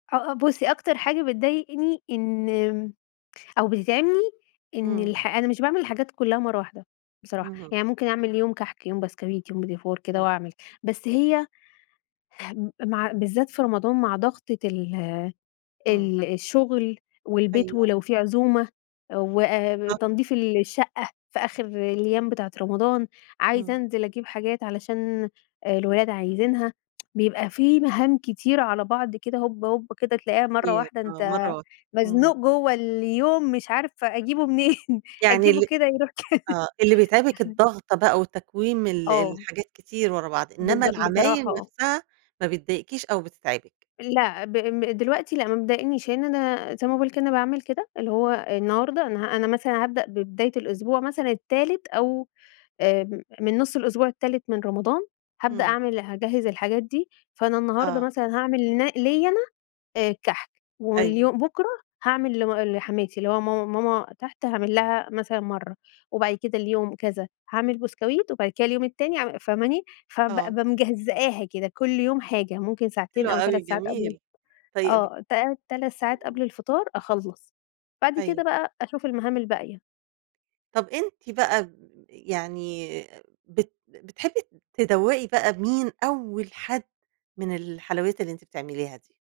آه آه بُصّي، أكتر حاجة بتضايقني إن أو بتتعبني إن امم. الح أنا مش باعمل الحاجات كلّها مرّه واحدة بصراحة، اهم. يعني ممكن أعمل يوم كحك يوم بسكويت يوم بيتيفور كده امم. وأعمل، بس هي هم مع بالذات في رمضان مع ضغطة ال امم. ال الشغل والبيت، أيوه. ولو في عزومة بالضبط. وتنضيف الشقة في آخر الأيام بتاعة رمضان، عايزة إمم. أنزل أجيب حاجات علشان الولاد عايزينها، بيبقى في مهام كتيرة على بعض كده هوب هوب، كده تلاقيها مرّه كتير واحدة آه، أنت مرّه واحدة، امم. مزنوق جوّه اليوم، مش عارف أجيبُه منين، يعني أجيبُه ال كده يروح كده. آه اللي بيتعبك الضغطة بقى، وتكويم ال آه. الحاجات كتير ورا بعض، إنّما بالض بصراحة العمايل آه. نفسها ما بتضايقكيش أو بتتعبك؟ لأ، ب دلوقتي لأ مبتضايقنيش لإن أنا زي ما باقول كده أنا باعمل كده، اللي هو النهارده أنا أنا مثلًا هابدأ ببداية الأسبوع مثلًا التالت أو آآ من نُص الأسبوع التالت من رمضان، هابدأ امم. أعمل هاجهّز الحاجات دي، فأنا النهارده آه. مثلًا هاعمل ن ليّا أنا الكحك، أيوه. واليوم بُكرة هاعمل لم لحماتي اللي هو ماما ماما تحت هاعمل لها مثلًا مرّه، وبعد كده اليوم كذا هاعمل بسكويت، وبعد كده اليوم التاني أع فاهماني، فب آه. بابقى مجزئاها كده كل يوم حاجة، ممكن حلو ساعتين أو أوي، 3 ساعات قبل جميل، طيب آه، ت 3 ساعات امم. قبل الفطار أخلّص، بعد كده أيوه. بقى أشوف المهام الباقية. طَب أنتِ بقى ج يعني آآ، بت بتحبي تدوَّقي بقى مين أول حد من الحلويات اللي أنتِ بتعمليها دي؟